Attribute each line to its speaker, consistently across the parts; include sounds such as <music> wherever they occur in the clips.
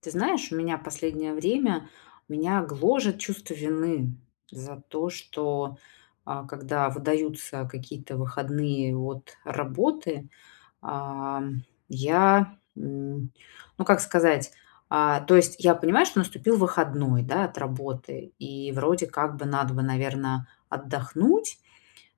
Speaker 1: Ты знаешь, у меня последнее время меня гложет чувство вины за то, что когда выдаются какие-то выходные от работы, а, я, ну как сказать, то есть я понимаю, что наступил выходной, да, от работы, и вроде как бы надо бы, наверное, отдохнуть,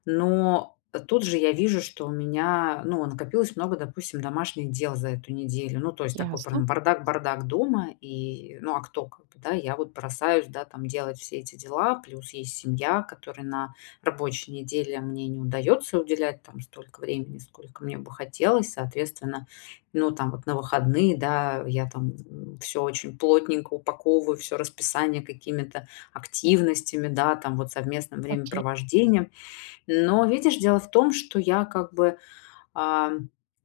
Speaker 1: но тут же я вижу, что у меня, ну, накопилось много, допустим, домашних дел за эту неделю. Ну, то есть такой прям
Speaker 2: Ясно,
Speaker 1: бардак-бардак дома. И, ну, а кто как бы, да, я вот бросаюсь, да, там делать все эти дела. Плюс есть семья, которой на рабочей неделе мне не удается уделять там столько времени, сколько мне бы хотелось. Соответственно, ну, там вот на выходные, да, я там все очень плотненько упаковываю, все расписание какими-то активностями, да, там вот совместным
Speaker 2: окей.
Speaker 1: времяпровождением. Но видишь, дело в том, что я как бы, а,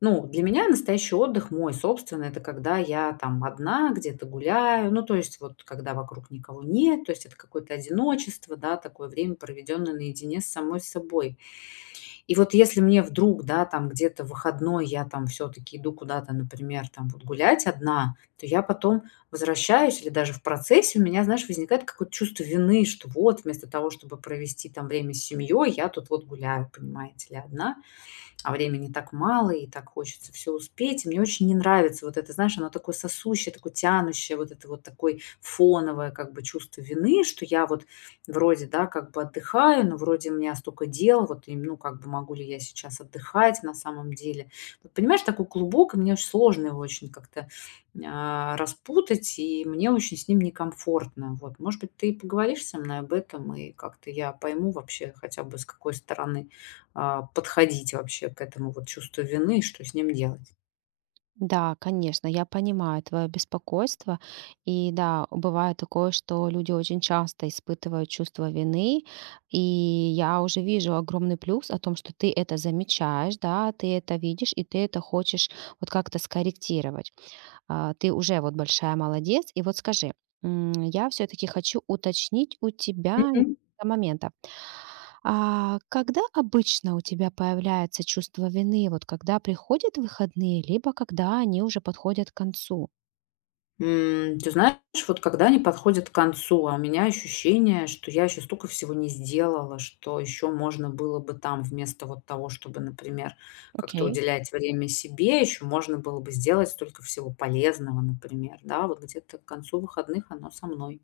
Speaker 1: ну, для меня настоящий отдых мой собственный, это когда я там одна где-то гуляю, ну, то есть вот когда вокруг никого нет, то есть это какое-то одиночество, да, такое время, проведенное наедине с самой собой. И вот если мне вдруг, да, там где-то в выходной я там все-таки иду куда-то, например, там вот гулять одна, то я потом возвращаюсь или даже в процессе у меня, знаешь, возникает какое-то чувство вины, что вот вместо того, чтобы провести там время с семьей, я тут вот гуляю, понимаете ли, одна, а времени так мало, и так хочется все успеть. И мне очень не нравится вот это, знаешь, оно такое сосущее, такое тянущее, вот это вот такое фоновое как бы чувство вины, что я вот вроде, да, как бы отдыхаю, но вроде у меня столько дел, вот, и, ну, как бы могу ли я сейчас отдыхать на самом деле. Вот понимаешь, такой клубок, и мне очень сложно его очень как-то, распутать, и мне очень с ним некомфортно. Вот, может быть, ты поговоришь со мной об этом, и как-то я пойму вообще хотя бы, с какой стороны подходить вообще к этому вот чувству вины и что с ним делать?
Speaker 2: Да, конечно, я понимаю твое беспокойство. И да, бывает такое, что люди очень часто испытывают чувство вины. И я уже вижу огромный плюс о том, что ты это замечаешь, да, ты это видишь, и ты это хочешь вот как-то скорректировать. Ты уже вот большая молодец. И вот скажи, я все-таки хочу уточнить у тебя
Speaker 1: Мгм.
Speaker 2: момент. А когда обычно у тебя появляется чувство вины, вот когда приходят выходные, либо когда они уже подходят к концу?
Speaker 1: Ты знаешь, вот когда они подходят к концу, а у меня ощущение, что я еще столько всего не сделала, что еще можно было бы там вместо вот того, чтобы, например, как-то
Speaker 2: Окей.
Speaker 1: уделять время себе, еще можно было бы сделать столько всего полезного, например, да, вот где-то к концу выходных оно со мной.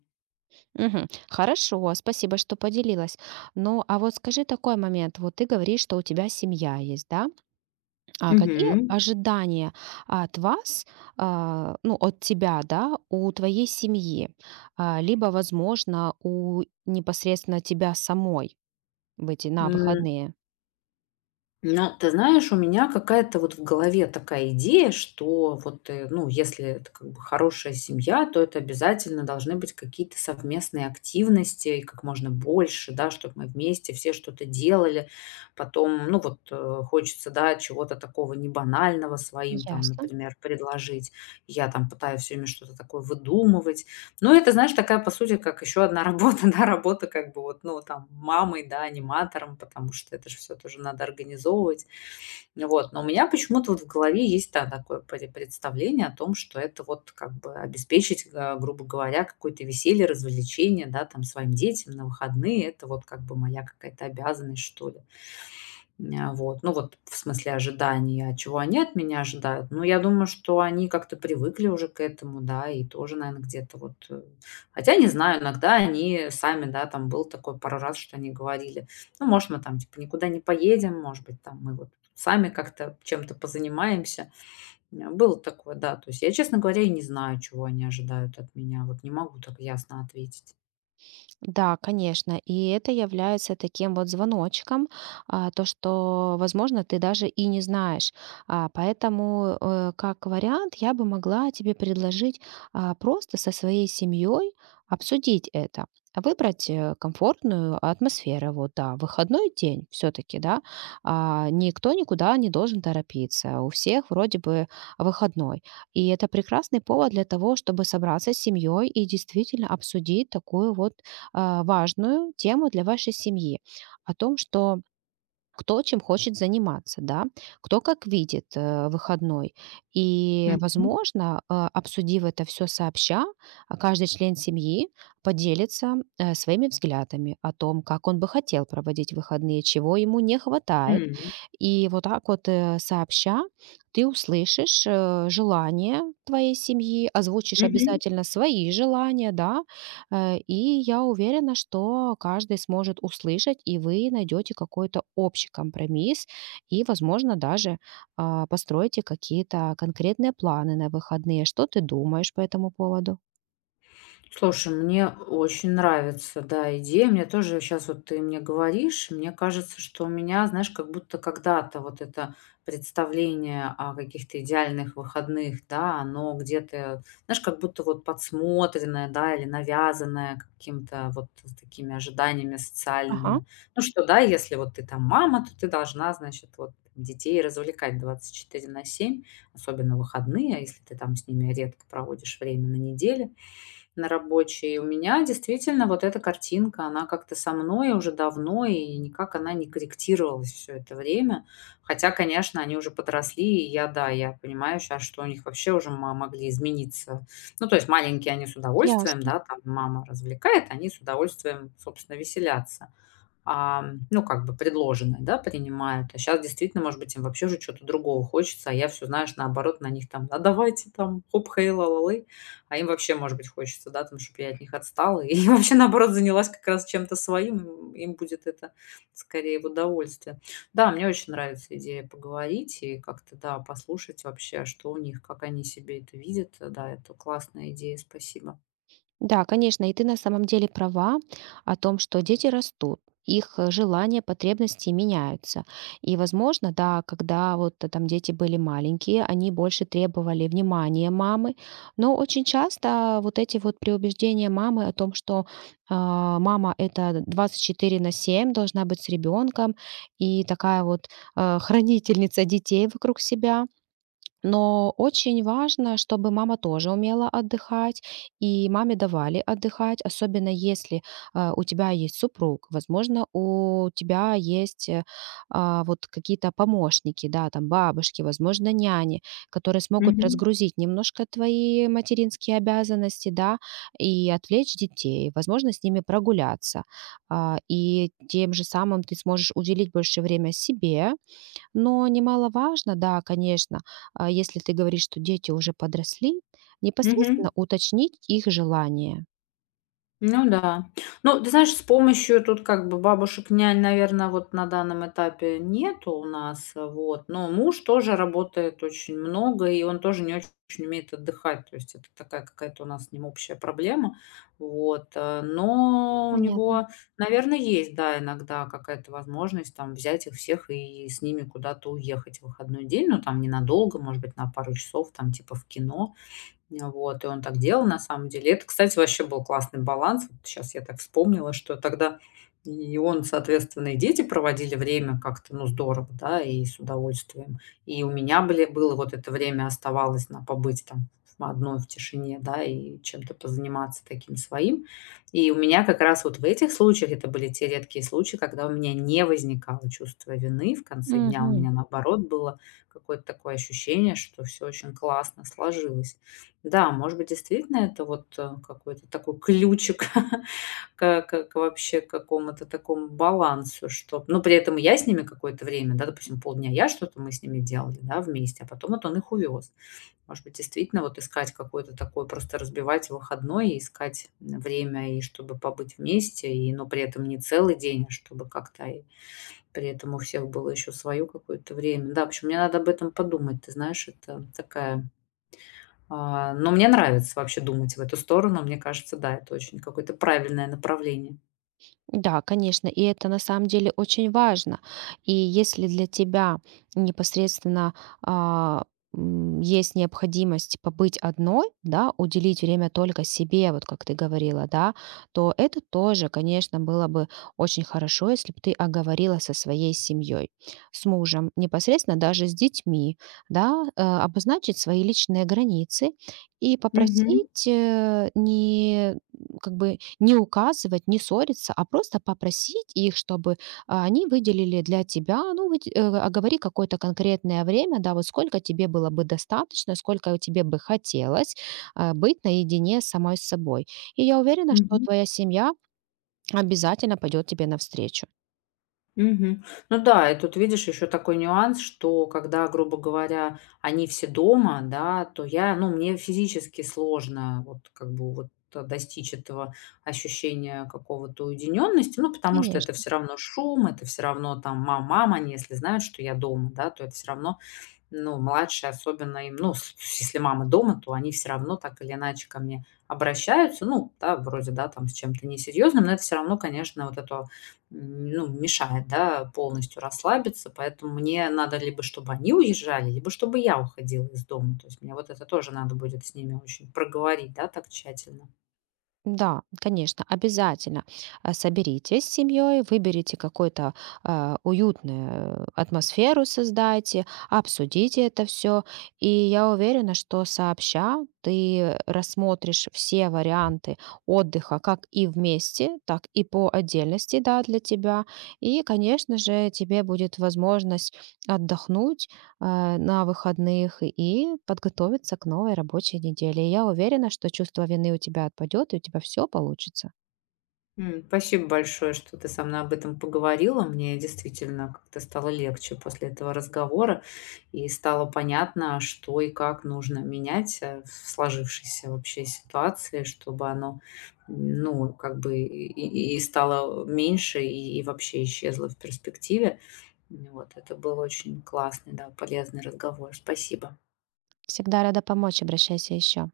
Speaker 2: Мгм. Хорошо, спасибо, что поделилась. Ну, а вот скажи такой момент. Вот ты говоришь, что у тебя семья есть, да? А какие
Speaker 1: Мгм.
Speaker 2: ожидания от вас, ну, от тебя, да, у твоей семьи, либо, возможно, у непосредственно тебя самой в эти на выходные?
Speaker 1: Ну, ты знаешь, у меня какая-то вот в голове такая идея, что вот, ну, если это как бы хорошая семья, то это обязательно должны быть какие-то совместные активности, и как можно больше, да, чтобы мы вместе все что-то делали. Потом, ну, вот хочется, да, чего-то такого не банального своим, там,
Speaker 2: Ясно.
Speaker 1: например, предложить. Я там пытаюсь все время что-то такое выдумывать. Ну, это, знаешь, такая, по сути, как еще одна работа, <laughs> да, работа как бы вот, ну, там, мамой, да, аниматором, потому что это же все тоже надо организовывать. Вот. Но у меня почему-то вот в голове есть, да, такое представление о том, что это вот как бы обеспечить, грубо говоря, какое-то веселье, развлечение, да, там, своим детям на выходные. Это вот как бы моя какая-то обязанность, что ли. Ня вот. Ну, вот в смысле ожиданий, а чего они от меня ожидают? Ну, я думаю, что они как-то привыкли уже к этому, да, и тоже, наверное где-то вот, хотя не знаю, иногда они сами, да, там был такой пару раз, что они говорили: "Ну, может, мы там, типа, никуда не поедем, может быть, там мы вот сами как-то чем-то позанимаемся". Было такое, да. То есть я, честно говоря, и не знаю, чего они ожидают от меня. Вот не могу так ясно ответить.
Speaker 2: Да, конечно. И это является таким вот звоночком, то, что, возможно, ты даже и не знаешь. Поэтому, как вариант, я бы могла тебе предложить просто со своей семьей обсудить это, выбрать комфортную атмосферу. Вот, да, выходной день все-таки, да, никто никуда не должен торопиться. У всех вроде бы выходной. И это прекрасный повод для того, чтобы собраться с семьей и действительно обсудить такую вот важную тему для вашей семьи о том, что кто чем хочет заниматься, да, кто как видит выходной. И,
Speaker 1: Мгм.
Speaker 2: возможно, обсудив это все сообща, каждый член семьи поделится своими взглядами о том, как он бы хотел проводить выходные, чего ему не хватает.
Speaker 1: М.
Speaker 2: И вот так вот сообща ты услышишь желания твоей семьи, озвучишь
Speaker 1: Мгм.
Speaker 2: обязательно свои желания, да. И я уверена, что каждый сможет услышать, и вы найдете какой-то общий компромисс, и, возможно, даже построите какие-то конкретные планы на выходные. Что ты думаешь по этому поводу?
Speaker 1: Слушай, мне очень нравится, да, идея. Мне тоже сейчас вот ты мне говоришь, мне кажется, что у меня, знаешь, как будто когда-то вот это представление о каких-то идеальных выходных, да, оно где-то, знаешь, как будто вот подсмотренное, да, или навязанное каким-то вот с такими ожиданиями
Speaker 2: Ага,
Speaker 1: социальными. Ну что, да, если вот ты там мама, то ты должна, значит, вот детей развлекать 24/7, особенно в выходные, а если ты там с ними редко проводишь время на неделе на рабочей. У меня действительно вот эта картинка, она как-то со мной уже давно, и никак она не корректировалась все это время. Хотя, конечно, они уже подросли, и я, да, я понимаю сейчас, что у них вообще уже могли измениться. Ну, то есть маленькие они с удовольствием,
Speaker 2: ясно.
Speaker 1: да, там мама развлекает, они с удовольствием, собственно, веселятся, а ну, как бы предложенное, да, принимают. А сейчас действительно, может быть, им вообще уже чё-то другого хочется, а я все знаешь, наоборот, на них там: "А давайте там, хоп, хей, ла-ла-лей". А им вообще, может быть, хочется, да, там, чтоб я от них отстала и <laughs> вообще, наоборот, занялась как раз чем-то своим, им будет это скорее в удовольствие. Да, мне очень нравится идея поговорить и как-то, да, послушать вообще, что у них, как они себе это видят. Да, это классная идея, спасибо.
Speaker 2: Да, конечно, и ты на самом деле права о том, что дети растут, их желания, потребности меняются. И, возможно, да, когда вот там дети были маленькие, они больше требовали внимания мамы, но очень часто вот эти вот преубеждения мамы о том, что мама это 24 на 7 должна быть с ребенком и такая вот <laughs> хранительница детей вокруг себя, но очень важно, чтобы мама тоже умела отдыхать, и маме давали отдыхать, особенно если у тебя есть супруг, возможно, у тебя есть вот какие-то помощники, да, там бабушки, возможно, няни, которые смогут
Speaker 1: Мгм.
Speaker 2: разгрузить немножко твои материнские обязанности, да, и отвлечь детей, возможно, с ними прогуляться. И тем же самым ты сможешь уделить больше время себе, но немаловажно, да, конечно, если ты говоришь, что дети уже подросли,
Speaker 1: Мгм.
Speaker 2: непосредственно уточнить их желание.
Speaker 1: Ну да. Ну, ты знаешь, с помощью тут как бы бабушек, нянь, наверное, вот на данном этапе нету у нас, вот. Но муж тоже работает очень много, и он тоже не очень умеет отдыхать. То есть это такая какая-то у нас с ним общая проблема. Вот. Но у
Speaker 2: Понятно.
Speaker 1: него, наверное, есть, да, иногда какая-то возможность там взять их всех и с ними куда-то уехать в выходной день, ну там ненадолго, может быть, на пару часов, там типа в кино. Вот, и он так делал на самом деле. Это, кстати, вообще был классный баланс. Сейчас я так вспомнила, что тогда и он, соответственно, и дети проводили время как-то, ну, здорово, да, и с удовольствием. И у меня были было вот это время оставалось на побыть там одной в тишине, да, и чем-то позаниматься таким своим. И у меня как раз вот в этих случаях, это были те редкие случаи, когда у меня не возникало чувство вины в конце дня. У
Speaker 2: Мгм.
Speaker 1: меня, наоборот, было какое-то такое ощущение, что все очень классно сложилось. Да, может быть, действительно это вот, какой-то такой ключик <laughs> к вообще какому-то такому балансу, что. Но при этом я с ними какое-то время, да, допустим, полдня я что-то мы с ними делали, да, вместе, а потом вот он их увез. Может быть, действительно вот искать какой-то такой, просто разбивать выходной и искать время, и чтобы побыть вместе, и, но при этом не целый день, а чтобы как-то и при этом у всех было еще свое какое-то время. Да, в общем, мне надо об этом подумать. Ты знаешь, это такая но мне нравится вообще думать в эту сторону. Мне кажется, да, это очень какое-то правильное направление.
Speaker 2: Да, конечно, и это на самом деле очень важно. И если для тебя непосредственно а, есть необходимость побыть одной, да, уделить время только себе, вот как ты говорила, да, то это тоже, конечно, было бы очень хорошо, если бы ты оговорила со своей семьей, с мужем, непосредственно даже с детьми, да, обозначить свои личные границы и
Speaker 1: Мгм.
Speaker 2: попросить не как бы не указывать, не ссориться, а просто попросить их, чтобы они выделили для тебя, ну, оговори какое-то конкретное время, да, вот сколько тебе было бы достаточно, сколько тебе бы хотелось быть наедине с самой собой. И я уверена, что
Speaker 1: Мгм.
Speaker 2: твоя семья обязательно пойдет тебе навстречу.
Speaker 1: Мгм. Ну да, и тут видишь еще такой нюанс, что когда, грубо говоря, они все дома, да, то я, ну, мне физически сложно вот как бы вот достичь этого ощущения какого-то уединенности, ну, потому что это
Speaker 2: Конечно.
Speaker 1: все равно шум, это все равно там мама, мама, они если знают, что я дома, да, то это все равно. Ну, младшие, особенно им, ну, с если мама дома, то они все равно так или иначе ко мне обращаются. Ну да, вроде, да, там с чем-то несерьезным, но это все равно, конечно, вот это, ну, мешает, да, полностью расслабиться. Поэтому мне надо либо чтобы они уезжали, либо чтобы я уходила из дома. То есть мне вот это тоже надо будет с ними очень проговорить, да, так тщательно.
Speaker 2: Да, конечно, обязательно соберитесь с семьей, выберите какую-то уютную атмосферу, создайте, обсудите это все. И я уверена, что сообща ты рассмотришь все варианты отдыха как и вместе, так и по отдельности, да, для тебя. И, конечно же, тебе будет возможность отдохнуть э, на выходных и подготовиться к новой рабочей неделе. И я уверена, что чувство вины у тебя отпадет, и у тебя все получится.
Speaker 1: Спасибо большое, что ты со мной об этом поговорила. Мне действительно как-то стало легче после этого разговора, и стало понятно, что и как нужно менять, в сложившейся вообще ситуации, чтобы оно, ну, как бы и стало меньше, и вообще исчезло в перспективе. Вот это был очень классный, да, полезный разговор. Спасибо.
Speaker 2: Всегда рада помочь, обращайся еще.